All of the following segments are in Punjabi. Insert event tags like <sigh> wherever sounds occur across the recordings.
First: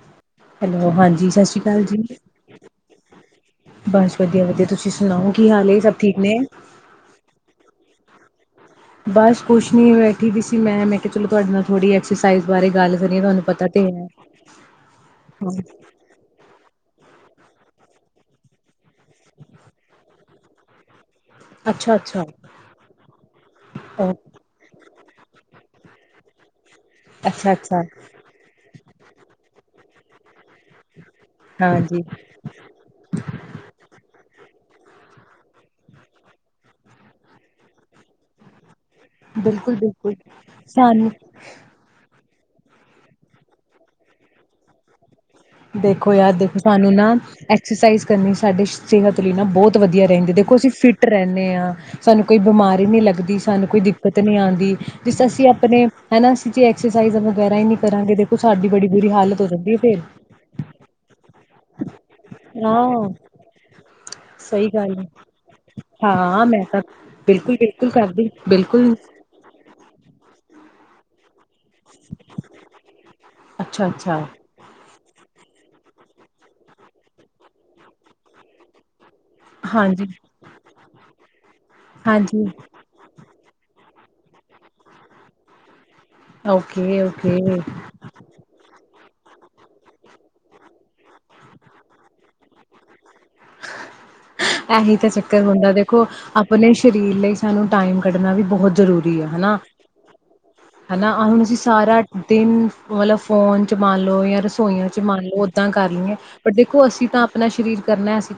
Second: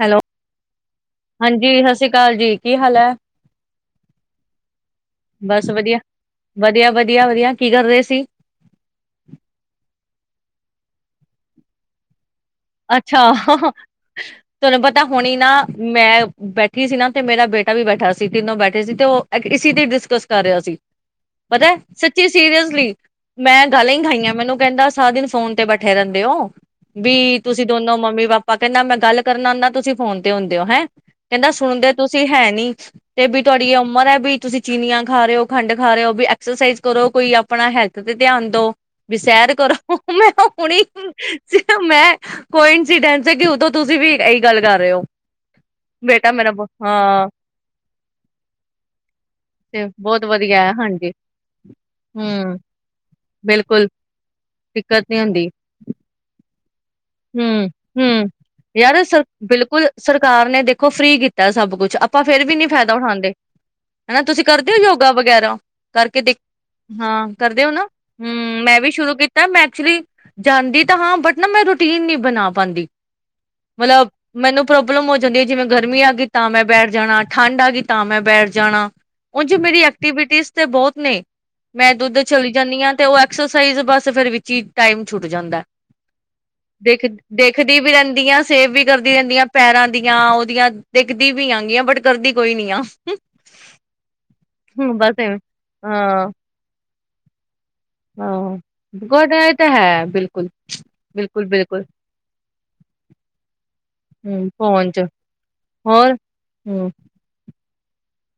ਹੈਲੋ, ਹਾਂਜੀ, ਸਤਿ ਸ੍ਰੀ ਅਕਾਲ ਜੀ। ਕੀ ਹਾਲ ਹੈ? ਬਸ ਵਧੀਆ ਵਧੀਆ ਤੁਸੀਂ ਸੁਣਾਓ ਕੀ ਹਾਲ ਬਸ ਏ ਸਭ ਠੀਕ ਨੇ ਵਧੀਆ-ਵਧੀਆ-ਵਧੀਆ-ਵਧੀਆ ਕੀ ਕਰ ਰਹੇ ਸੀ ਬਸ ਕੁੱਛ ਨੀ ਬੈਠੀ ਵੀ ਸੀ ਮੈਂ ਮੈਂ ਕਿਹਾ ਚਲੋ ਤੁਹਾਡੇ ਨਾਲ ਥੋੜੀ ਐਕ ਅੱਛਾ, ਤੁਹਾਨੂੰ ਪਤਾ ਹੁਣੀ ਨਾ, ਹਾਂ, ਮੈਂ ਬੈਠ ਕੀ ਸੀ ਨਾ, ਤੇ ਮੇਰਾ ਬੇਟਾ ਵੀ ਬੈਠਾ ਸੀ। ਤਿੰਨੋ ਬੈਠੇ ਸੀ, ਤੇ ਉਹ ਇਸ ਤੇ ਡਿਸਕਸ ਕਰ ਰਿਹਾ ਸੀ। ਪਤਾ, ਅੱਛਾ ਅੱਛਾ ਸੱਚੀ ਸੀਰੀਅਸਲੀ, ਮੈਂ ਗਾਲਾਂ ਹੀ ਓ ਖਾਈਆਂ। ਮੈਨੂੰ ਕਹਿੰਦਾ ਸਾ ਦਿਨ ਫੋਨ ਤੇ ਬੈਠੇ ਰਹਿੰਦੇ ਹੋ! ਵੀ ਅੱਛਾ ਤੁਸੀਂ ਅੱਛਾ ਦੋਨੋ, ਮੰਮੀ ਪਾਪਾ, ਕਹਿੰਦਾ, ਮੈਂ ਗੱਲ ਕਰਨਾ ਆਉਂਦਾ ਤੁਸੀਂ ਫੋਨ ਹੁੰਦੇ ਹੋ ਹੈਂ ਕਹਿੰਦਾ ਸੁਣਦੇ ਹਾਂਜੀ ਤੁਸੀਂ ਹੈ ਨੀ ਤੇ ਵੀ ਤੁਹਾਡੀ ਇਹ ਉਮਰ ਹੈ ਵੀ ਤੁਸੀਂ ਚੀਨੀਆਂ ਖਾ ਰਹੇ ਹੋ ਖੰਡ ਖਾ ਰਹੇ ਹੋ ਵੀ ਐਕਸਰਸਾਈਜ਼ ਕਰੋ ਕੋਈ ਆਪਣਾ ਹੈਲਥ ਤੇ ਧਿਆਨ ਦੋ ਬਸੈਰ ਬਿਲਕੁਲ ਕਰੋ ਬਿਲਕੁਲ ਮੈਂ ਹੁਣੇ ਸਾਨੂੰ ਮੈਂ ਕੋਈ ਇੰਸੀਡੈਂਸ ਕਿ ਉਦੋਂ ਤੁਸੀਂ ਵੀ ਇਹੀ ਗੱਲ ਕਰ ਰਹੇ ਹੋ ਦੇਖੋ ਬੇਟਾ ਯਾਰ ਮੇਰਾ ਦੇਖ ਸਾਨੂੰ ਨਾ ਹਾਂ ਐਕਸਰਸਾਈਜ਼ ਕਰਨੀ ਸਾਡੇ ਸਿਹਤ ਲਈ ਨਾ ਬੋਹੋਤ ਤੇ ਵਧੀਆ ਬਹੁਤ ਰਹਿੰਦੀ ਦੇਖੋ ਵਧੀਆ ਅਸੀਂ ਹੈ ਫਿਟ ਹਾਂਜੀ ਰਹਿੰਨੇ ਹਾਂ ਸਾਨੂੰ ਕੋਈ ਹਮ ਬਮਾਰੀ ਨਹੀਂ ਲੱਗਦੀ ਸਾਨੂੰ ਕੋਈ ਬਿਲਕੁਲ ਦਿੱਕਤ ਨੀ ਆਨਦੀ ਦਿੱਕਤ ਨੀ ਜਿਸ ਹੁੰਦੀ ਅਸੀਂ ਆਪਣੇ ਹੈਨਾ ਅਸੀਂ ਜ ਐਕਸਰਸ- ਵਗੈਰਾ ਹੀ ਹੂੰ, ਨਹੀਂ ਕਰਾਂਗੇ ਹੂੰ। ਦੇਖੋ ਸਾਡੀ ਬੜੀ ਬੁਰੀ ਹਾਲਤ ਹੋ ਜਾਂਦੀ ਹੈ ਫੇਰ। ਸਾਰਨੇ ਦੇਖੋ ਫ੍ਰਰੀ ਕੀਤਾ ਸਭ ਕੁਛ ਆਪਾਂ ਫੇਰ ਵੀ ਨੀ ਫੈਦਾ ਹਾਂ ਉਠਾਂਦੇ ਨਾ ਤੁਸੀਂ ਸਹੀ ਕਰਦੇ ਹੋ ਗੱਲ ਹੈ ਯੋਗਾ ਵਗੈਰਾ ਕਰਕੇ ਦੇਖ ਹਾਂ ਮੈਂ ਤਾਂ ਹਾਂ ਬਿਲਕੁਲ ਕਰਦੇ ਹੋ ਨਾ ਬਿਲਕੁਲ ਕਰਦੀ ਹਮ ਮੈਂ ਵੀ ਬਿਲਕੁਲ ਸ਼ੁਰੂ ਕੀਤਾ ਮੈਂ ਐਕਚੁਲੀ ਜਾਕੇ ਹਾਂ ਬਟਨਾ ਮੈਂ ਰ ਤੀਨ ਨਹੀਂ ਬਣਾ ਪਾਉਂਦੀ ਅੱਛਾ ਮਤਲਬ ਅੱਛਾ ਮੈਨੂੰ ਪ੍ਰ ਪ੍ਰੋਬਲਮ ਹੋ ਜਾਂਦੀ ਹੈ, ਜਿਵੇਂ ਗਰਮੀ ਆ ਗਈ ਤਾਂ ਮੈਂ ਬੈਠ ਜਾਣਾ, ਠੰਡ ਆ ਗਈ ਤਾਂ ਮੈਂ ਬੈਠ ਜਾਣਾ। ਉਝ ਮੇਰੀ ਹਾਂਜੀ ਐਕਟੀਵਿਟੀਜ ਤੇ ਬਹੁਤ ਨੇ, ਮੈਂ ਦੁੱਧ ਹਾਂਜੀ ਚਲੀ ਜਾਂਦੀ ਹਾਂ ਤੇ ਉਹ ਐਕਸਰਸਾਈਜ਼ ਬਸ ਸਫ਼ਰ ਵਿੱਚ ਹੀ ਟਾਈਮ ਛੁੱਟ ਜਾਂਦਾ। ਓਕੇ ਦੇਖ, ਓਕੇ ਦੇਖਦੀ ਵੀ ਰਹਿੰਦੀ ਆ ਸੇਵ ਵੀ ਕਰਦੀ ਰਹਿੰਦੀਆਂ ਪੈਰਾਂ ਦੀਆਂ, ਉਹਦੀਆਂ ਦਿਖਦੀ ਵੀ ਆਂ ਗਆਂ ਬਟ ਕਰਦੀ ਕੋਈ ਨੀ ਆ। ਏਹੀ ਹੂੰ ਤਾਂ ਬਸ ਐਵੇਂ ਚੱਕਰ ਹੁੰਦਾ ਦੇਖੋ ਹਾਂ ਆਪਣੇ ਸਰੀਰ ਲਈ ਸਾਨੂੰ ਟਾਈਮ ਕੱਢਣਾ ਵੀ ਹਾਂ ਬਹੁਤ ਜ਼ਰੂਰੀ ਹੈ ਗੁਡ ਇਹ ਤਾਂ ਹੈ ਬਿਲਕੁਲ ਹੇਨਾ-ਹੇਨਾ ਹੁਣ ਬਿਲਕੁਲ ਅਸੀਂ ਬਿਲਕੁਲ ਸਾਰਾ ਦਿਨ ਮਤਲਬ ਫੋਨ ਚ ਮੰਨ ਲਓ ਜਾਂ ਹੂੰ ਰਸੋਈਆਂ ਫੋਨ ਚ ਮੰਨ ਲਓ ਓਦਾਂ ਕਰ ਹੋਰ ਲਈਏ ਪਰ ਦੇਖੋ ਅਸੀਂ ਤਾਂ ਆਪਣਾ ਸ਼ਰੀਰ ਕਰਨਾ ਹੈ ਅਸੀ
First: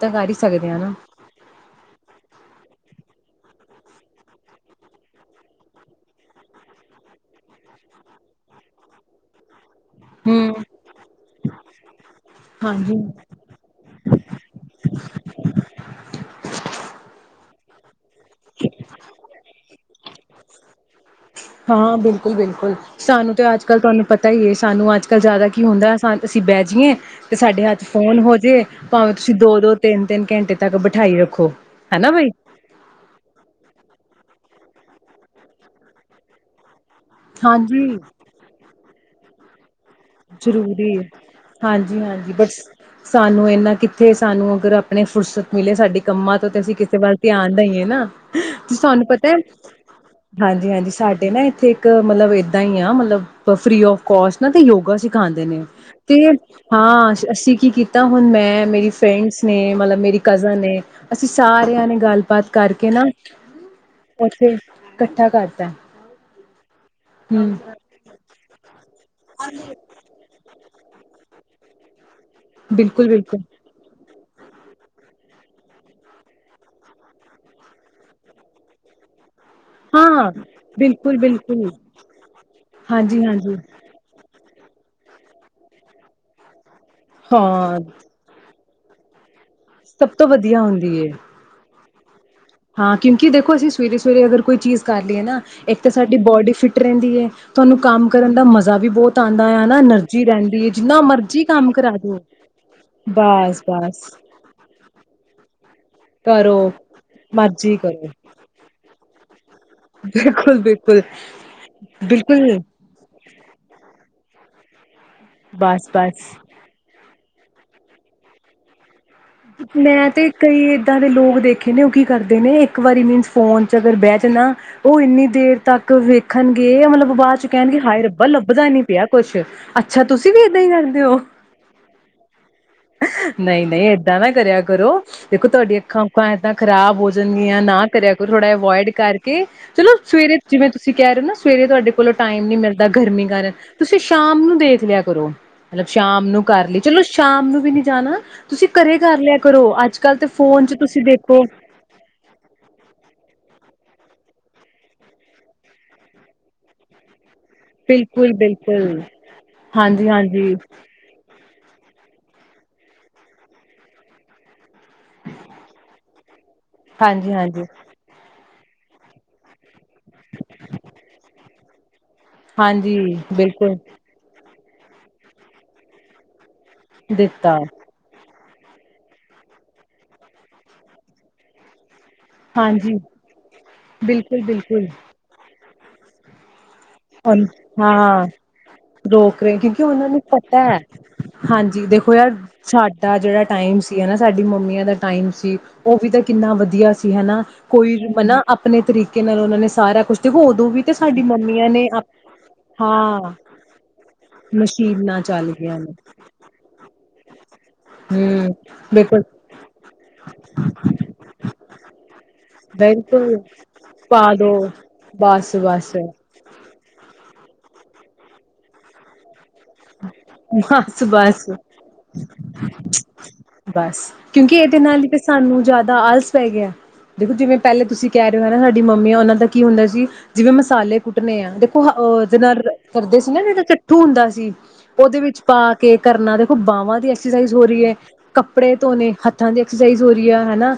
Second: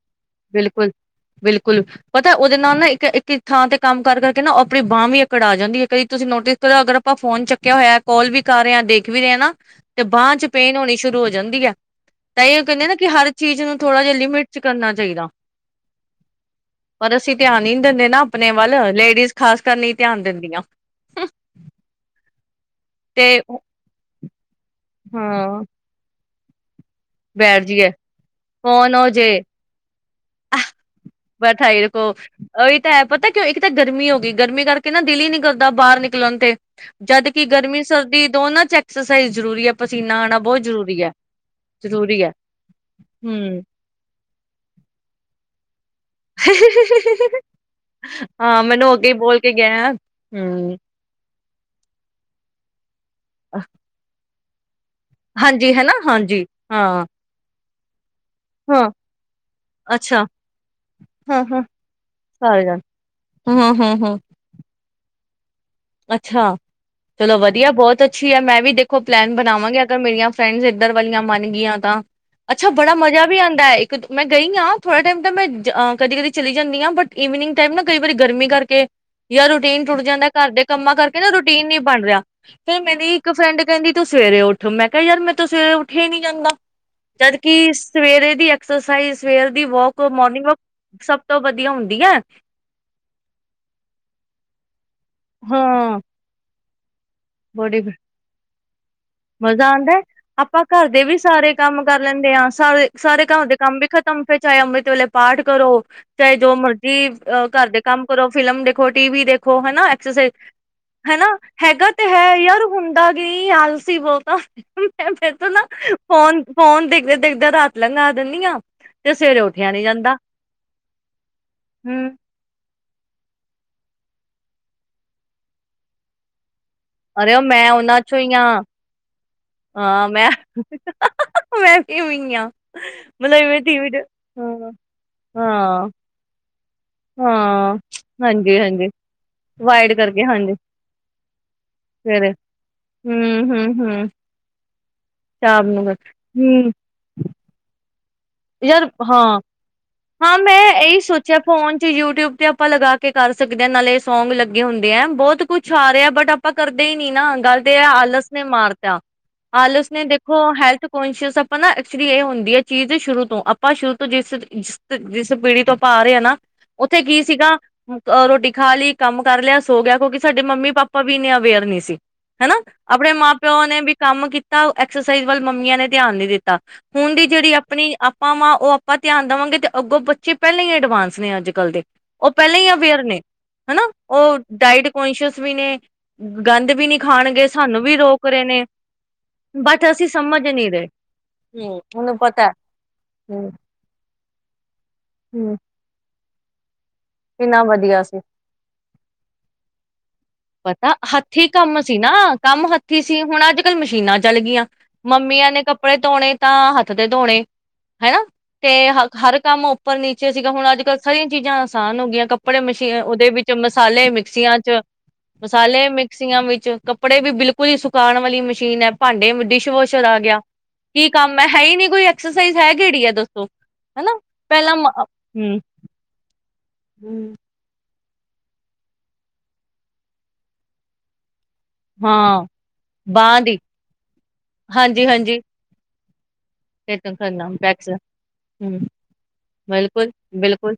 ਬਿਲਕੁਲ-ਬਿਲਕੁਲ ਪਤਾ ਉਹਦੇ ਨਾਲ ਨਾ ਇੱਕ-ਇੱਕ ਥਾਂ ਤੇ ਕੰਮ ਕਰ-ਕਰ ਕੇ ਨਾ, ਉਹ ਆਪਣੀ ਬਾਂਹ ਵੀ ਅਕੜ ਆ ਜਾਂਦੀ ਹੈ। ਕਦੀ ਤੁਸੀਂ ਨੋਟਿਸ ਕਰਓ ਅਗਰ ਆਪਾਂ ਫੋਨ ਚੁੱਕਿਆ ਹੋਇਆ, ਕਾਲ ਵੀ ਕਰ ਰਹੇ ਹਾਂ ਦੇਖ ਵੀ ਰਹੇ ਹਾਂ ਨਾ। ਤੇ ਬਾਂਹ ਚ ਹਮ ਪੇਨ ਹੋਣੀ ਸ਼ੁਰੂ ਹੋ ਜਾਂਦੀ ਹੈ। ਤਾਂ ਇਹ ਕਹਿੰਦੇ ਨਾ ਹਾਂਜੀ ਕਿ ਹਰ ਚੀਜ਼ ਨੂੰ ਥੋੜ੍ਹਾ ਜਿਹਾ ਮਿਕਸ ਕਰਨਾ ਚਾਹੀਦਾ ਪਰ ਅਸੀਂ ਧਿਆਨ ਹੀ ਨਹੀਂ ਦਿੰਦੇ ਨਾ ਆਪਣੇ ਵੱਲ ਲੇਡੀਜ਼ ਖਾਸ ਕਰ ਨਹੀਂ ਧਿਆਨ ਦਿੰਦੀਆਂ। ਹਾਂ ਬਿਲਕੁਲ-ਬਿਲਕੁਲ, ਸਾਨੂੰ ਤੇ ਅੱਜ ਕੱਲ੍ਹ ਤੁਹਾਨੂੰ ਪਤਾ ਤਾਂ ਹੀ ਇਹ। ਸਾਨੂੰ ਅੱਜ ਕੱਲ੍ਹ ਜ਼ਿਆਦਾ ਹਾਂ ਕੀ ਹੁੰਦਾ ਸਾਨੂੰ ਅਸੀਂ ਬੈਜੀਏ! ਤੇ ਬੈਠ ਸਾਡੇ ਹੱਥ ਜਈਏ ਫੋਨ ਹੋਜੇ ਕੌਣ ਹੋ ਭਾਵੇਂ ਜੇ ਤੁਸੀਂ ਦੋ-ਦੋ ਤਿੰਨ-ਤਿੰਨ ਘੰਟੇ ਤੱਕ ਬਿਠਾਈ ਰੱਖੋ, ਬੈਠਾਈ ਰੱਖੋ ਹਨਾ ਬਾਈ। ਉਹੀ ਤਾਂ ਹੈ ਪਤਾ ਕਿਉਂ ਇੱਕ ਤਾਂ ਗਰਮੀ ਹੋ ਗਰਮੀ ਕਰਕੇ ਨਾ ਦਿਲ ਹੀ ਨਹੀਂ ਕਰਦਾ ਬਾਹਰ ਨਿਕਲਣ ਤੇ। ਜਦ ਕਿ ਗਰਮੀ ਹਾਂਜੀ ਸਰਦੀ ਦੋਨਾਂ ਚ ਐਕਸਰਸਾਈਜ਼ ਜ਼ਰੂਰੀ ਹੈ। ਪਸੀਨਾ ਆਉਣਾ ਬਹੁਤ ਜ਼ਰੂਰੀ ਹੈ। ਜ ਹੈ ਜੀ ਬਟ ਸਾਨੂੰ ਹਮ ਇਹਨਾ ਕਿੱਥੇ ਸਾਨੂੰ ਅਗਰ ਆਪਣੇ ਫੁਰਸਤ ਮਿਲੇ ਸਾਡੀ ਕੰਮਾਂ ਤੋਂ ਤੇ ਅਸੀਂ ਕਿਸੇ ਵੱਲ ਧਿਆਨ ਦਈਏ ਨਾ। ਤੇ ਹਾਂ ਮੈਨੂੰ ਤੁਹਾਨੂੰ ਅੱਗੇ ਹੀ ਪਤਾ ਹੈ! ਬੋਲ ਕੇ ਗਿਆ ਹਮ ਹਾਂਜੀ-ਹਾਂਜੀ ਸਾਡੇ ਨਾ ਇੱਥੇ ਇੱਕ ਮਤਲਬ ਏਦਾਂ ਹੀ ਆ ਮਤਲਬ ਫ੍ਰੀ ਆਫ ਕੋਸਟ ਮੈ ਤੇ ਯੋਗਾ ਸਿਖਾਉਦੇ ਨੇ ਹਾਂਜੀ ਹਨਾ ਤੇ ਹਾਂਜੀ ਹਾਂ ਅਸੀਂ ਕੀ ਕੀਤਾ ਤਾਂ ਹੁਣ ਮੈਂ ਹਾਂ ਮੇਰੀ ਫਰੈਂਡਸ ਨੇ ਮਤਲਬ ਮੇਰੀ ਅੱਛਾ ਕਜ਼ਨ ਨੇ ਅਸੀਂ ਹਾਂ ਹਾਂ ਸਾਰਿਆਂ ਨੇ ਗੱਲਬਾਤ ਸਾਰੇ ਜਾਣੇ ਕਰਕੇ ਨਾ ਹਮ ਹਮ ਹਮ ਉੱਥੇ ਇਕੱਠਾ ਕਰਦਾ ਅੱਛਾ ਚਲੋ ਵਧੀਆ ਬਹੁਤ ਅੱਛੀ ਆ ਮੈਂ ਵੀ ਦੇਖ ਕੋ ਪਲੈਨ ਬਣਾਵਾਂਗੇ ਤਾਂ ਮੇਰੀਆਂ ਫਰੈਂਡ ਉਧਰ ਵਾਲੀਆਂ ਬਨ ਗਈਆਂ ਤਾਂ ਅੱਛਾ ਬੜਾ ਬਿਲਕੁਲ ਮਜ਼ਾ ਵੀ ਬਿਲਕੁਲ ਆਉਂਦਾ ਹੈ ਇੱਕ ਮੈਂ ਗਈ ਹਾਂ ਥੋੜ੍ਹਾ ਟਾਈਮ ਤਾਂ ਮੈਂ ਕਦੀ ਕਦੀ ਚਲੀ ਜਾਂਦੀ ਹਾਂ ਬਟ ਈਵਨਿੰਗ ਟਾਈਮ ਨਾ ਕਈ ਵਾਰੀ ਗਰਮੀ ਕਰਕੇ ਜਾਂ ਰੂਟੀਨ ਟੁੱਟ ਜਾਂਦਾ ਹਾਂ ਘਰ ਦੇ ਕੰਮਾਂ ਬਿਲਕੁਲ ਕਰਕੇ ਨਾ ਰੂਟੀਨ ਬਿਲਕੁਲ ਨੀ ਬਣ ਰਿਹਾ ਫਿਰ ਮੇਰੀ ਹਾਂਜੀ ਇੱਕ ਹਾਂਜੀ ਫਰੈਂਡ ਕਹਿੰਦੀ ਤੂੰ ਸਵੇ ਸਵੇਰੇ ਉੱਠ ਮੈਂ ਕਿਹਾ ਯਾਰ ਮੈਂ ਤੂੰ ਸਵੇਰੇ ਉੱਠੇ ਹੀ ਨੀ ਜਾਂਦਾ ਜਦਕਿ ਹਾਂ ਸਵੇਰੇ ਦੀ ਐਕਸਰਸਾਈਜ਼ ਦੀ ਵੋਕ ਸਭ ਤੋਂ ਮੋਰਨਿੰਗ ਵਧੀਆ ਹੁੰਦੀ ਵੋਕ ਏ ਸਭ ਤੋਂ ਵਧੀਆ ਹੁੰਦੀ ਹੁੰਦੀ ਏ ਹਾਂ ਕਿਉਂਕਿ ਦੇਖੋ ਅਸੀਂ ਸਵੇਰੇ ਸਵੇਰੇ ਅਗਰ ਕੋਈ ਚੀਜ਼ ਕਰ ਨਾ ਇੱਕ ਤਾਂ ਹਾਂ ਸਾਡੀ ਬੋਡੀ ਫਿਟ ਟ੍ਰੇਨ ਤੁਹਾਨੂੰ ਬੜੀ ਕੰਮ ਕਰਨ ਦਾ ਮਜ਼ਾ ਵੀ ਬਹੁਤ ਆਉਂਦਾ ਹੈ ਮਜ਼ਾ ਨਾ ਆਉਂਦਾ ਐਨਰਜੀ ਆਪਾਂ ਰਹਿੰਦੀ ਹੈ ਘਰ ਜਿੰਨਾ ਦੇ ਵੀ ਮਰਜੀ ਸਾਰੇ ਕੰਮ ਕਰਾ ਕਰ ਦੋ ਲੈਂਦੇ ਹਾਂ ਸਾਰੇ ਸਾਰੇ ਘਰ ਦੇ ਬਸ ਕੰਮ ਵੀ ਬਸ ਖਤਮ ਚਾਹੇ ਅੰਮ੍ਰਿਤ ਵੇਲੇ ਪਾਠ ਕਰੋ ਚਾਹੇ ਜੋ ਕਰੋ ਮਰਜੀ ਅ ਘਰ ਦੇ ਕੰਮ ਕਰੋ ਫਿਲਮ ਦੇਖੋ ਟੀ ਵੀ ਦੇਖੋ <unintelligible> ਹਨਾ ਐਕਸਰਸਾਈਜ਼ ਬਿਲਕੁਲ ਬਿਲਕੁਲ ਹਨਾ ਹੈਗਾ ਤੇ ਹੈ ਬਿਲਕੁਲ ਯਾਰ ਹੁੰਦਾ ਕੀ ਤਾਂ ਮੈਂ ਨਾ ਬਸ ਬਸ ਫੋਨ ਫੋਨ ਦੇਖਦੇ ਡਿੱਗਦਾ ਰਾਤ ਲੰਘਾ ਦਿੰਦੀ ਹਾਂ ਮੈਂ ਤੇ ਕਈ ਏਦਾਂ ਦੇ ਲੋਕ ਦੇਖੇ ਨੇ ਉਹ ਕੀ ਹੂੰ ਕਰਦੇ ਨੇ ਇੱਕ ਵਾਰੀ ਮੀਨਸ ਫੋਨ ਅਗਰ ਬਹਿ ਜਾਣਾ ਉਹ ਇੰਨੀ ਦੇਰ ਤੱਕ ਵੇਖਣ ਕੇ ਮਤਲਬ ਅਰੇ ਬਾਅਦ ਉਹ ਚ ਮੈਂ ਕਹਿਣਗੇ ਉਹਨਾਂ ਹਾਏ ਚੋਂ ਰੱਬਾ ਹੀ ਹਾਂ ਲੱਭਦਾ ਨੀ ਪਿਆ ਕੁੱਛ, ਅੱਛਾ ਹਾਂ ਮੈਂ ਤੁਸੀਂ ਵੀ ਏਦਾਂ ਹੀ ਕਰਦੇ ਹੋ ਮੈਂ ਵੀ ਇਵੇਂ ਈ ਆ। ਮਤਲਬ ਇਵੇਂ ਨਹੀਂ, ਨਹੀਂ ਦੇ ਟੀਵੀ ਹੋ। ਏ ਨਾ ਕਰਿਆ ਹਾਂ ਕਰੋ ਦੇਖੋ ਹਾਂ। ਤੁਹਾਡੀੀਆਂ ਅੱਖਾਂ, ਅੱਖਾਂ ਖ਼ਰਾਬ ਹੋ ਜਾਣਗੀਆਂ, ਹਾਂ, ਨਾ ਕਰਿਆ ਕੋ ਥੋੜ੍ਹਾ ਹਾਂਜੀ-ਹਾਂਜੀ ਅਵੋਇਡ ਕਰਕੇ ਵਾਈਡ ਚਲੋ ਕਰਕੇ ਸਵੇਰੇ ਹਾਂਜੀ ਜਿਵੇਂ ਤੁਸੀਂ ਕਹਿ ਰਹੇ ਹੋ ਨਾ ਸਵੇਰੇ ਤੁਹਾਡੇ ਕੋਲੋਂ ਸਵੇਰੇ ਟਾਈਮ ਨੀ ਮਿਲਦਾ ਗਰਮੀ ਕਾਰਨ ਤੁਸੀਂ ਹੂੰ-ਹੂੰ-ਹੂੰ ਸ਼ਾਮ ਨੂੰ ਦੇਖ <unintelligible> ਕਰੋ ਸ਼ਾਮ ਨੂੰ ਮਤਲਬ ਸ਼ਾਮ ਨੂੰ ਕਰ ਹੂੰ ਲਈ, ਚਲੋ ਸ਼ਾਮ ਨੂੰ ਵੀ ਨੀ ਜਾਣਾ ਤੁ ਯਾਰ ਘਰੇ ਕਰ ਲਿਆ ਹਾਂ। ਕਰੋ ਅੱਜ ਕੱਲ੍ਹ ਤੇ ਹਾਂ, ਫੋਨ ਮੈਂ ਚ ਇਹੀ ਤੁਸੀਂ ਸੋਚਿਆ, ਦੇਖੋ ਫੋਨ ਚ ਯੂਟਿਊਬ ਤੇ ਆਪਾਂ ਲਗਾ ਕੇ ਕਰ ਸਕਦੇ ਹਾਂ। ਨਾਲੇ ਸੌਂਗ ਲੱਗੇ ਹੁੰਦੇ ਆ, ਬਹੁਤ ਕੁੱਛ ਆ ਰਿਹਾ ਬਟ ਆਪਾਂ ਕਰਦੇ ਹੀ ਨੀ ਨਾ ਗੱਲ ਤੇ ਇਹ ਹੈ, ਬਿਲਕੁਲ ਆਲਸ ਨੇ ਮਾਤਾ, ਬਿਲਕੁਲ ਆਲਸ ਨੇ ਹਾਂਜੀ ਦੇਖੋ ਹਾਂਜੀ ਹੈਲਥ ਕੋਂਸ਼ੀਅਸ ਪਰ ਨਾ ਐਕਚੁਲੀ ਇਹ ਹੁੰਦੀ ਹੈ ਚੀਜ਼ ਸ਼ੁਰੂ ਤੋਂ, ਆਪਾਂ ਸ਼ੁਰੂ ਤੋਂ ਜਿਸ ਜਿਸ ਪੀੜ੍ਹੀ ਤੋਂ ਆਪਾਂ ਆ ਰਹੇ ਆ ਨਾ ਉੱਥੇ ਕੀ ਹਾਂਜੀ ਸੀਗਾ ਹਾਂਜੀ ਰੋਟੀ ਖਾਲੀ, ਕੰਮ ਕਰ ਲਿਆ, ਸੌ ਗਿਆ, ਕਿਉਂਕਿ ਸਾਡੇ ਮੰਮੀ ਪਾਪਾ ਵੀ ਇੰਨੇ ਅਵੇਅਰ ਨਹੀਂ ਸੀ। ਹਨਾ, ਹਾਂਜੀ ਆਪਣੇ ਮਾਂ ਪਿਓ ਬਿਲਕੁਲ ਨੇ ਵੀ ਕੰਮ ਕੀਤ ਤਾਂ ਐਕਸਰਸਾਈਜ਼ ਵੱਲ, ਮੰਮੀਆਂ ਨੇ ਧਿਆਨ ਨੀ ਦਿੱਤਾ। ਹੁਣ ਦੀ ਜਿਹੜੀ ਦਿੱਤਾ ਆਪਣੀ ਆਪਾਂ ਵਾ ਉਹ ਆਪਾਂ, ਧਿਆਨ ਦੇਵਾਂਗੇ ਤੇ ਅੱਗੋਂ ਬੱਚੇ ਪਹਿਲਾਂ ਹੀ ਐਡਵਾਂਸ ਨੇ ਅੱਜ ਕੱਲ੍ਹ ਦੇ ਉਹ ਪਹਿਲਾਂ ਹੀ ਹਾਂਜੀ ਅਵੇਅਰ ਨੇ ਹਨਾ ਉਹ ਬਿਲਕੁਲ ਬਿਲਕੁਲ ਡਾਇਟ ਕੋਂਸ਼ੀਅਸ ਵੀ ਨੇ ਗੰਦ ਵੀ ਨਹੀਂ ਖਾਣਗੇ ਸਾਨੂੰ ਵੀ ਰੋਕ ਹਾਂ ਰਹੇ ਨੇ ਰੋਕ ਰਹੇ, ਕਿਉਂਕਿ ਬਟ ਅਸੀਂ ਉਹਨਾਂ ਨੂੰ ਸਮਝ ਪਤਾ ਨਹੀਂ ਹੈ, ਰਹੇ ਹਾਂਜੀ ਦੇਖੋ ਉਹਨੂੰ ਯਾਰ ਪਤਾ ਸਾਡਾ ਜਿਹੜਾ ਟਾਈਮ ਸੀ ਨਾ ਸਾਡਾ ਮੰਮੀਆਂ ਦਾ ਟਾਈਮ ਸੀ, ਉਹ ਵੀ ਤਾਂ ਕਿੰਨਾ ਵਧੀਆ ਸੀ। ਹਨਾ, ਕਿੰਨਾ ਕੋਈ ਵਧੀਆ ਵੀ ਸੀ। ਮਨਾ ਆਪਣੇ ਤਰੀਕੇ ਨਾਲ ਉਹਨਾਂ ਨੇ ਸਾਰਾ ਤੇ ਉਦੋਂ ਵੀ ਤੇ ਪਤਾ ਸਾਡੀ ਹੱਥੀ ਮੰਮੀਆਂ ਕੰਮ ਨੇ ਸੀ ਨਾ ਕੰਮ ਹੱਥੀ ਸੀ, ਹਾਂ ਹੁਣ ਅੱਜ ਕੱਲ੍ਹ ਮਸ਼ੀਨਾਂ ਚੱਲ ਗਈਆਂ, ਮਸ਼ੀਨਾਂ ਮੰਮੀਆਂ ਚੱਲ ਨੇ ਗਈਆਂ ਕੱਪੜੇ ਧੋਣੇ ਤਾਂ ਹੱਥ ਧੋਣੇ ਹਨਾ, ਹਮ ਤੇ ਬਿਲਕੁਲ ਹਰ ਕੰਮ ਉੱਪਰ ਨੀਚੇ -ਸੀਗਾ, ਹੁਣ ਅੱਜ ਕੱਲ੍ਹ ਸਾਰੀਆਂ ਚੀਜ਼ਾਂ ਆਸਾਨ ਹੋ ਗਈਆਂ, ਕੱਪੜੇ ਮਸ਼ੀਨ ਉਹਦੇ ਬਿਲਕੁਲ ਵਿੱਚ ਮਸਾਲੇ ਪਾ ਦੋ ਮਿਕਸੀਆਂ ਚ ਬਸ ਮਸਾਲੇ ਬਸ ਮਿਕਸੀਆਂ, ਵਿੱਚ ਕੱਪੜੇ ਵੀ ਬਿਲਕੁਲ ਹੀ ਸੁਕਾਣ ਵਾਲੀ ਮਸ਼ੀਨ ਹੈ, ਭਾਂਡੇ ਡਿਸ਼ ਡਿਸ਼ ਵਾਸ਼ਰ ਗਿਆ, ਬਸ ਕੀ ਕੰਮ ਹੈ, ਬਸ ਹੈ ਹੀ ਨਹੀਂ ਕੋਈ, ਐਕਸਰਸਾਈਜ਼ ਹੈ ਕਿਹੜੀ ਹੈ ਦੱਸੋ ਬਸ ਹਨਾ। ਕਿਉਂਕਿ ਪਹਿਲਾਂ ਇਹਦੇ ਨਾਲ ਹੀ ਤੇ ਹਮ ਸਾਨੂੰ ਜ਼ਿਆਦਾ ਆਲਸ ਪੈ ਗਿਆ। ਦੇਖੋ, ਹਮ ਜਿਵੇਂ ਪਹਿਲਾਂ ਤੁਸੀਂ ਕਹਿ ਰਹੇ ਹੋ ਨਾ, ਸਾਡੀ ਮੰਮੀ ਆ, ਉਹਨਾਂ ਦਾ ਕੀ ਹੁੰਦਾ ਸੀ ਜਿਵੇਂ ਮਸਾਲੇ ਕੁੱਟਣੇ ਆ ਤੇ ਦੇ ਹਾਂ ਨਾਲ ਕਰਦੇ ਸੀ ਬਾਂਹ ਨਾ ਦੀ ਜਿਹੜਾ ਚਟੂ ਹੁੰਦਾ ਸੀ। ਉਹਦੇ ਹਾਂਜੀ-ਹਾਂਜੀ ਵਿੱਚ ਪਾ ਕੇ ਕੇ ਕਰਨਾ ਤੇ ਕਰਨਾ ਕੱਪੜੇ <unintelligible> ਧੋਣੇ ਹੱਥਾਂ ਦੀ ਐਕਸਰਸਾਈਜ਼ ਹੋ ਬਿਲਕੁਲ। ਰਹੀ ਆ ਬਿਲਕੁਲ। ਹਨਾ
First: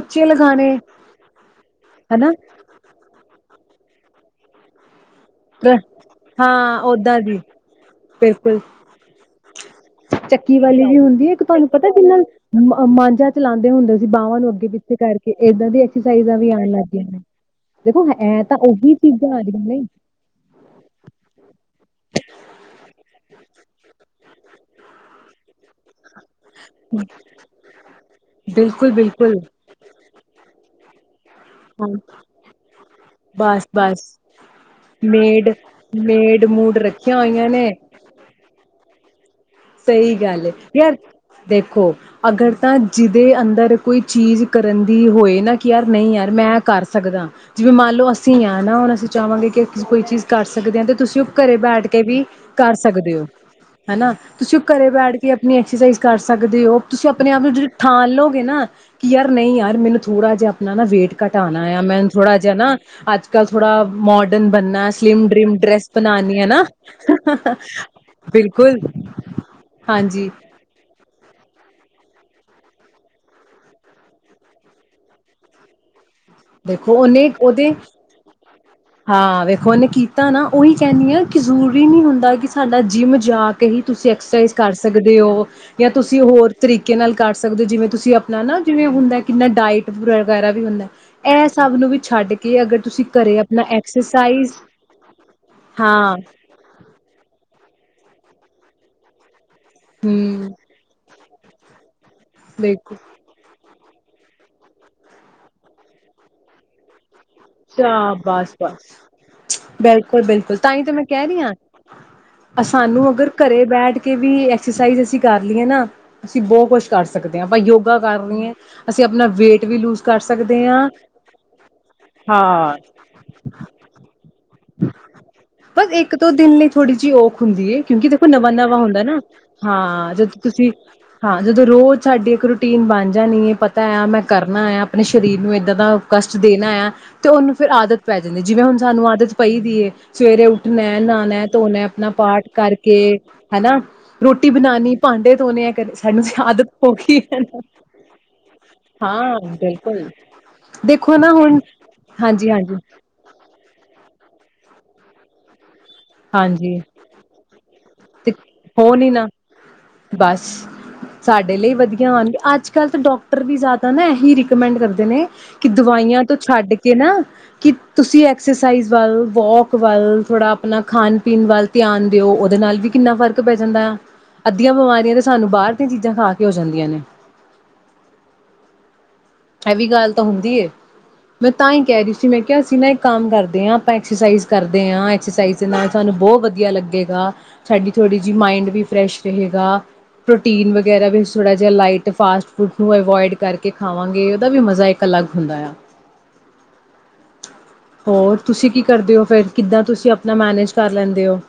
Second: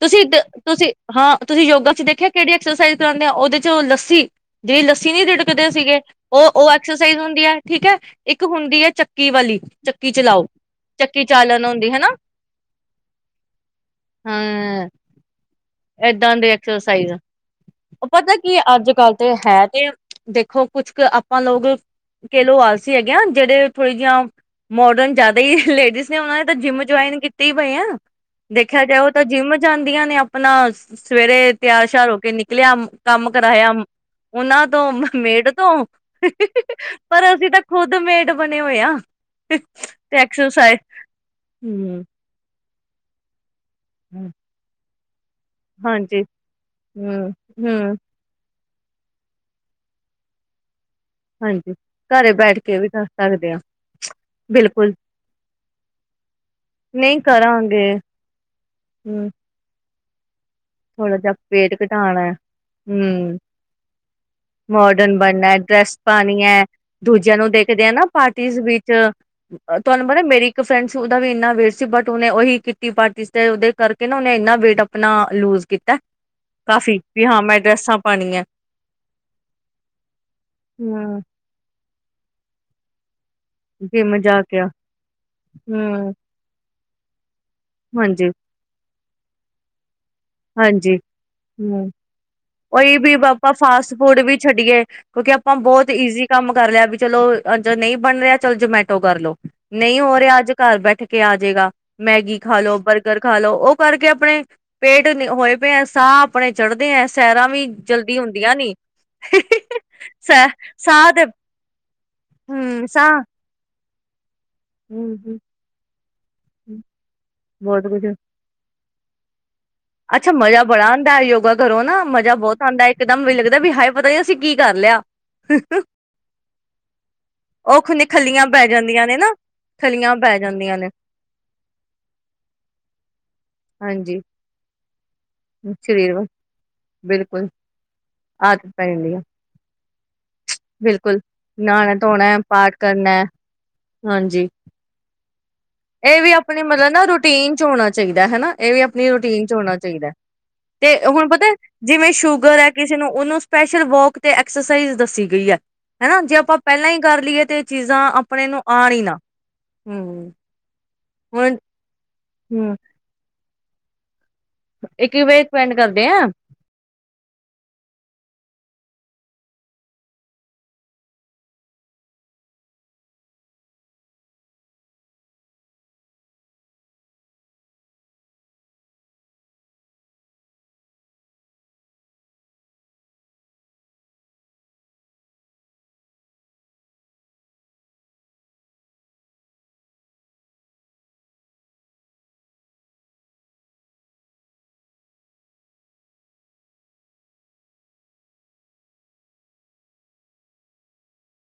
ਤੁਸੀਂ ਲਗਾਣੇ ਤੁਸੀਂ ਹਾਂ ਤੁਸੀਂ ਯੋਗਾ ਚ ਦੇਖਿਆ ਹਨਾ ਕਿਹੜੀ ਐਕਸਰਸਾਈਜ਼ ਕਰਾਦੇ ਉਹਦੇ ਚੋਂ ਲੱਸੀ ਦੇ ਲੱਸੀ ਸੀ ਨ ਡੀਡਕਦੇ ਸੀਗੇ। ਉਹ ਉਹ ਹਾਂ ਐਕਸਰਸਾਈਜ਼ ਓਦਾਂ ਦੀ ਹੁੰਦੀ ਹੈ। ਠੀਕ ਹੈ। ਇੱਕ ਬਿਲਕੁਲ ਹੁੰਦੀ ਹੈ। ਚੱਕੀ ਵਾਲੀ ਚ ਚੱਕੀ ਵਾਲੀ ਵੀ ਹੁੰਦੀ ਹੈ। ਇੱਕ ਤੁਹਾਨੂੰ ਪਤਾ ਜਿਹਨਾ ਮਾਂਝਾ ਚਲਾਉਂਦੇ ਹੁੰਦੇ ਸੀ। ਬਾਹਵਾਂ ਨੂੰ ਅੱਗੇ ਹਾਂ ਪਿੱਛੇ ਕਰਕੇ ਏਦਾਂ ਦੀ ਐਕਸਰਸਾਈਜ਼ਾਂ ਏਦਾਂ ਵੀ ਦੇ ਆਉਣ ਲੱਗਆਂ ਐਕਸਰਸਾਈਜ਼ ਨੇ। ਦੇਖੋ ਉਹ ਪਤਾ ਹੈ ਤਾਂ ਕੀ ਅੱਜ ਉਹੀ ਕੱਲ ਤੇ ਚੀਜ਼ਾਂ ਆ ਗਈਆਂ ਹੈ ਤੇ ਨੇ। ਦੇਖੋ। ਕੁਛ ਕੁ ਆਪਾਂ ਲੋਕ ਕਹਲੋ ਆ ਸੀ ਹੈਗੇ ਆ। ਜਿਹੜੇ ਥੋੜੀ ਜਿਆਂ ਮੋਡਰਨ ਜ਼ਿਆਦਾ ਹੀ ਲੇਡੀਜ਼ ਨੇ ਉਹਨਾਂ ਨੇ ਤਾਂ ਜਿੰਮ ਜੁਆਇਨ ਕੀਤੀ ਪਏ ਆ। ਦੇਖਿਆ ਬਿਲਕੁਲ ਜਾਓ ਤਾਂ ਬਿਲਕੁਲ ਜਿੰਮ ਜਾਂਦੀਆਂ ਨੇ। <inaudible> ਸਵੇਰੇ ਤਿਆਰ ਹਾਂ, ਸ਼ਿਆਰ ਹੋ ਕੇ ਨਿਕਲਿਆ ਕੰਮ ਬਸ ਕਰਾਇਆ ਬਸ ਉਹਨਾਂ ਤੋਂ ਮੇਡ ਤੋਂ ਮੇਡ ਮੂਡ ਰੱਖੀਆਂ ਪਰ ਹੋਈਆਂ ਅਸੀਂ ਤਾਂ ਨੇ ਖੁਦ ਮੇਟ ਬਣੇ ਹੋਏ ਆ। ਤੇ ਸਹੀ ਗੱਲ ਏ। ਐਕਸਰਸਾਈਜ਼ ਯਾਰ ਦੇਖੋ ਹੂੰ ਅਗਰ ਤਾਂ ਜਿਹਦੇ ਅੰਦਰ ਕੋਈ ਚੀਜ਼ ਕਰਨ ਦੀ ਹੋਏ। <unintelligible> ਕਿ ਯਾਰ ਨਹੀਂ ਹਾਂਜੀ ਯਾਰ ਮੈਂ ਕਰ ਸਕਦਾ। ਹੂੰ ਜਿਵੇਂ ਮੰਨ ਹੂੰ ਲਓ ਅਸੀਂ ਆ ਨਾ ਹੁਣ ਅਸੀਂ ਚਾਹਾਂਗੇ ਕਿ ਅਸੀਂ ਕੋਈ ਚੀਜ਼ ਕਰ ਸਕਦੇ ਹਾਂ ਤੇ ਤੁਸੀਂ ਉਹ ਘਰੇ ਹਾਂਜੀ ਬੈਠ ਕੇ ਵੀ ਘਰੇ ਬੈਠ ਕਰ ਕੇ ਵੀ ਸਕਦੇ ਹੋ। ਹਾਂ ਹਨਾ। ਤੁਸੀਂ ਉਹ ਘਰੇ ਬਿਲਕੁਲ ਬੈਠ ਕੇ ਆਪਣੀ ਐਕਸਰਸਾਈਜ਼ ਕਰ ਸਕਦੇ ਹੋ। ਤੁਸੀਂ ਨਹੀਂ ਆਪਣੇ ਆਪ ਨੂੰ ਜਿਹੜੀ ਕਰਾਂਗੇ ਠਾਂਣ ਲਓਗੇ ਨਾ ਕਿ ਯਾਰ ਨਹੀਂ ਯਾਰ ਮੈਨੂ ਥੋੜਾ ਜਿਹਾ ਨਾ ਨਾ ਵੇਟ ਥੋੜਾ ਜਿਹਾ ਘਟਾਉਣਾ ਪੇਟ ਆ ਮੈ ਘਟਾਣਾ ਹੈ ਥੋੜਾ ਜਿਹਾ ਨਾ ਅੱਜ ਹੂੰ ਕੱਲ੍ਹ ਥੋੜਾ ਮੋਡਰਨ ਬਣਨਾ ਮੋਡਰਨ ਸਲਿਮ ਬਣਨਾ ਡਰਿਮ ਹੈ ਡਰੈਸ ਬਣਾਉਣੀ ਪਾਣੀ ਹੈ ਨਾ ਦੂਜਿਆਂ ਨੂੰ <unintelligible> ਦੇਖਦੇ ਆ ਨਾ ਪਾਰਟੀਜ਼ ਬਿਲਕੁਲ। ਵਿੱਚ ਤੁਹਾਨੂੰ ਪਤਾ ਹਾਂਜੀ ਮੇਰੀ ਇੱਕ ਫਰੈਂਡ ਸੀ ਉਹਦਾ ਵੀ ਇੰਨਾ ਵੇਸਟ ਬਟ ਉਹਨੇ ਉਹੀ ਕੀਤੀ ਪਾਰਟੀ ਤੇ ਉਹਦੇ ਕਰਕੇ ਨਾ ਉਹਨੇ ਇੰਨਾ ਵੇਟ ਆਪਣਾ ਲੂਜ ਕੀਤਾ। ਦੇਖੋ, ਕਾਫੀ ਵੀ ਉਹਨੇ ਹਾਂ ਮੈਂ ਉਹਦੇ ਡਰੈਸਾਂ ਪਾਣੀਆਂ ਹਾਂ ਵੇਖੋ ਉਹਨੇ ਕੀਤਾ ਨਾ ਉਹੀ ਕਹਿੰਨੀ ਹੂੰ ਹਾਂ ਕਿ ਜ਼ਰੂਰੀ ਨਹੀਂ ਹੁੰਦਾ ਕਿ ਸਾਡਾ ਜਿੰਮ ਜਾ ਕੇ ਹੀ ਤੁਸੀਂ ਜਿਮ ਜਾ ਐਕਸਰਸਾਈਜ਼ ਕੇ ਆ। ਕਰ ਸਕਦੇ ਹੋ ਜਾਂ ਹੂੰ ਤੁਸੀਂ ਹੋਰ ਤਰੀਕੇ <unintelligible> ਕਟ ਸਕਦੇ ਹੋ ਜਿਵੇਂ ਤੁਸੀਂ ਹਾਂਜੀ ਆਪਣਾ ਨਾ ਜਿਵੇਂ ਹੁੰਦਾ ਕਿੰਨਾ ਡਾਇਟ ਬਰਾ ਵਗੈਰਾ ਵੀ ਹੁੰਦਾ ਇਹ ਸਭ ਨੂੰ ਹਮ ਵੀ ਛੱਡ ਕੇ ਅਗਰ ਉਹੀ ਤੁਸੀਂ ਵੀਾਂ ਘਰੇ ਆਪਣਾ ਫਾਸਟ ਫੂਡ ਵੀ ਐਕਸਰਸਾਈਜ਼ ਛੱਡੀਏ ਕਿਉਂਕਿ ਆਪਾਂ ਬਹੁਤ ਹਾਂ ਈਜ਼ੀ ਕੰਮ ਕਰ ਲਿਆ ਵੀ ਚਲੋ ਅੰ ਨਹੀਂ ਬਣ ਰਿਹਾ ਚੱਲ ਜਮੈਟੋ ਕਰਲੋ ਨਹੀਂ ਹੋ ਰਿਹਾ ਹਮ ਅੱਜ ਘਰ ਬੈਠੇ ਕੇ ਆ ਜਾੇਗਾ ਮੈਗੀ ਖਾ ਲ ਲੋ ਬਿਲਕੁਲ ਬਰਗਰ ਖਾ ਲ ਲੋਓ ਕਰਕੇ ਆਪਣੇ ਪੇਟ ਹੋਏ ਪਏ ਹੈ ਸਾਹ ਆਪਣੇ ਚੜ੍ਹਦੇ ਹੈ ਸੈਰਾਂ ਵੀ ਚ ਜਲਦੀ ਬਸ ਹੁੰਦੀਆਂ ਨੀ ਬਸ ਬਿਲਕੁਲ ਸੈ ਬਿਲਕੁਲ ਤਾਂਹੀ ਤਾਂ ਮੈਂ ਸਾਹ ਤੇ ਕਹਿ ਰਹੀ ਹਾਂ ਹਮ ਸਾਨੂੰ ਸਾਹ ਅਗਰ ਘਰੇ ਬੈਠ ਕੇ ਵੀ ਐਕਸਰਸਾਈਜ਼ ਹਮ ਅਸੀਂ ਹਮ ਕਰ ਲਈਏ ਨਾ ਅਸੀਂ ਬਹੁਤ ਕੁਛ ਕਰ ਸਕਦੇ ਹਾਂ ਆਪਾਂ ਬਹੁਤ ਯੋਗਾ ਕੁਛ ਕਰ ਲਈਏ ਅਸੀਂ ਆਪਣਾ ਵੇਟ ਵੀ ਲੂਜ ਕਰ ਅੱਛਾ ਮਜ਼ਾ ਸਕਦੇ ਬੜਾ ਹਾਂ ਆਉਂਦਾ ਯੋਗਾ ਕਰੋ ਨਾ ਮਜ਼ਾ ਬਹੁਤ ਹਾਂ ਆਉਂਦਾ ਇੱਕਮ ਮ ਲੱਗਦਾ ਵੀ ਹੈਏ ਪਤਾੀ ਅਸੀਂ ਕੀ ਕਰ ਲਿਆ ਬਸ ਇੱਕ ਤੋਂ ਦਿਨ ਲਈ ਥੋੜ੍ਹੀ ਜਿਹੀ ਔਖ ਹੁੰਦੀ ਹੈ ਉਹ ਖੁਨੇ ਕਿਉਂਕਿ ਦੇਖੋ ਖੱਲੀਆਂ ਨਵਾਂ ਪੈ ਨਵਾਂ ਹੁੰਦਾ ਜਾਂਦੀਆਂ ਨੇ ਨਾ ਹਾਂ ਖੱਲੀਆਂ ਪੈ ਜਦੋਂ ਤੁਸੀਂ ਜਾਂਦੀਆਂ ਨੇ ਹਾਂ ਜਦੋਂ ਰੋਜ਼ ਸਾਡੀ ਇੱਕ ਰੂਟੀਨ ਬਣ ਜਾਣੀ ਹੈ ਆ ਹਾਂਜੀ ਮੈਂ ਕਰਨਾ ਆ ਆਪਣੇ ਸਰੀਰ ਨੂੰ ਇੱਦਾਂ ਦਾ ਸਰੀਰ ਕਸ਼ਟ ਦੇਣਾ ਆ ਤੇ ਬਿਲਕੁਲ ਉਹਨੂੰ ਫਿਰ ਆਦਤ ਪੈ ਜਾਂਦੀ ਜਿਵੇਂ ਆਦਤ ਹੁਣ ਪੈ ਸਾਨੂੰ ਜਾਂਦੀ ਆ ਆਦਤ ਪਈ ਦੀਏ ਸਵੇਰੇ ਉੱਠਣਾ ਬਿਲਕੁਲ ਨਹਾਣਾ ਧੋਣਾ ਨਹਾਣਾ ਆਪਣਾ ਹੈ ਪਾਠ ਕਰਕੇ ਕਰਨਾ ਹੈ ਹਨਾ ਹਾਂਜੀ ਰੋਟੀ ਬਣਾਉਣੀ ਭਾਂਡੇ ਧੋਣੇ ਹੈ ਕਦੇ ਇਹ ਸਾਨੂੰ ਵੀ ਆਪਣੇ ਆਦਤ ਮਤਲਬ ਹੋ ਨਾ ਗਈ ਰੂਟੀਨ ਹਨਾ ਚ ਹੋਣਾ ਚਾਹੀਦਾ ਹਨਾ ਇਹ ਵੀ ਆਪਣੀ ਰੂਟੀਨ ਚ ਹੋਣਾ ਚਾਹੀਦਾ ਤੇ ਦੇਖੋ ਹੁਣ ਨਾ ਪਤਾ ਜਿਵੇਂ ਹਾਂਜੀ ਸ਼ੂਗਰ ਹੈ ਹਾਂਜੀ ਕਿਸੇ ਨੂੰ ਉਹਨੂੰ ਸਪੈਸ਼ਲ ਤੇ ਐਕਸਰਸਾਈਜ਼ ਦੱਸੀ ਗਈ ਹੈ ਹਨਾ ਜੇ ਆਪਾਂ ਹਾਂਜੀ ਪਹਿਲਾਂ ਹੀ ਕਰ ਲਈਏ ਤਾਂ ਇਹ ਚੀਜ਼ਾਂ ਆਪਣੇ ਨੂੰ ਆਉਣ ਹੀ ਨਾ ਬਸ ਹਮ ਹੁਣ ਸਾਡੇ ਲਈ ਵਧੀਆ ਅੱਜ ਹਮ ਕੱਲ੍ਹ ਤਾਂ ਡਾਕ ਵੀ ਜ਼ਿਆਦਾ ਨਾ ਇਹੀ ਰਿਕ ਰਿਕੌਮੈਡ ਕਰਦੇ ਇੱਕ ਨੇ ਵੇ ਕਿ ਪੈਂਡ ਕਰਦੇ ਆ ਦਵਾਈਆਂ ਤੋਂ ਛੱਡ ਕੇ ਨਾ ਕਿ ਤੁਸੀਂ ਐਕਸਰਸਾਈਜ਼ ਵੱਲ ਵੋਕ ਵੱਲ ਥੋੜ੍ਹਾ ਆਪਣਾ ਖਾਣ ਪੀਣ ਵੱਲ ਧਿਆਨ ਦਿਓ ਉਹਦੇ ਨਾਲ ਵੀ ਕਿੰਨਾ ਫ਼ਰਕ ਪੈ ਜਾਂਦਾ ਆ ਅੱਧੀਆਂ ਬਿਮਾਰੀਆਂ ਤਾਂ ਸਾਨੂੰ ਬਾਹਰ ਦੀਆਂ ਚੀਜ਼ਾਂ ਖਾ ਕੇ ਹੋ ਜਾਂਦੀਆਂ ਨੇ ਇਹ ਵੀ ਗੱਲ ਤਾਂ ਹੁੰਦੀ ਹੈ ਮੈਂ ਤਾਂ ਹੀ ਕਹਿ ਰਹੀ ਸੀ ਮੈਂ ਕਿਹਾ ਅਸੀਂ ਨਾ ਇੱਕ ਕੰਮ ਕਰਦੇ ਹਾਂ ਆਪਾਂ ਐਕਸਰਸਾਈਜ਼ ਕਰਦੇ ਹਾਂ ਐਕਸਰਸਾਈਜ਼ ਦੇ ਨਾਲ ਸਾਨੂੰ ਬਹੁਤ ਵਧੀਆ ਲੱਗੇਗਾ ਸਾਡੀ ਥੋੜ੍ਹੀ ਜਿਹੀ ਮਾਇੰਡ ਵੀ ਫਰੈਸ਼ ਰਹੇਗਾ ਪ੍ਰੋਟੀਨ ਵਗੈਰਾ ਵੀ ਥੋੜ੍ਹਾ ਜਿਹਾ ਲਾਈਟ ਫਾਸਟ ਫੂਡ ਨੂੰ ਅਵੋਇਡ ਕਰਕੇ ਖਾਵਾਂ ਖਾਵਾਗੇ ਉਹਦਾ ਵੀ ਮਜ਼ਾ ਇੱਕ ਅਲੱਗ ਹੁੰਦਾ ਆ ਹੋਰ ਤੁਸੀਂ ਕੀ ਕਰਦੇ ਹੋ ਫਿਰ ਕਿੱਦਾਂ ਤੁਸੀਂ ਆਪਣਾ ਮੈਨੇਜ ਕਰ ਲੈਂਦੇ ਹੋ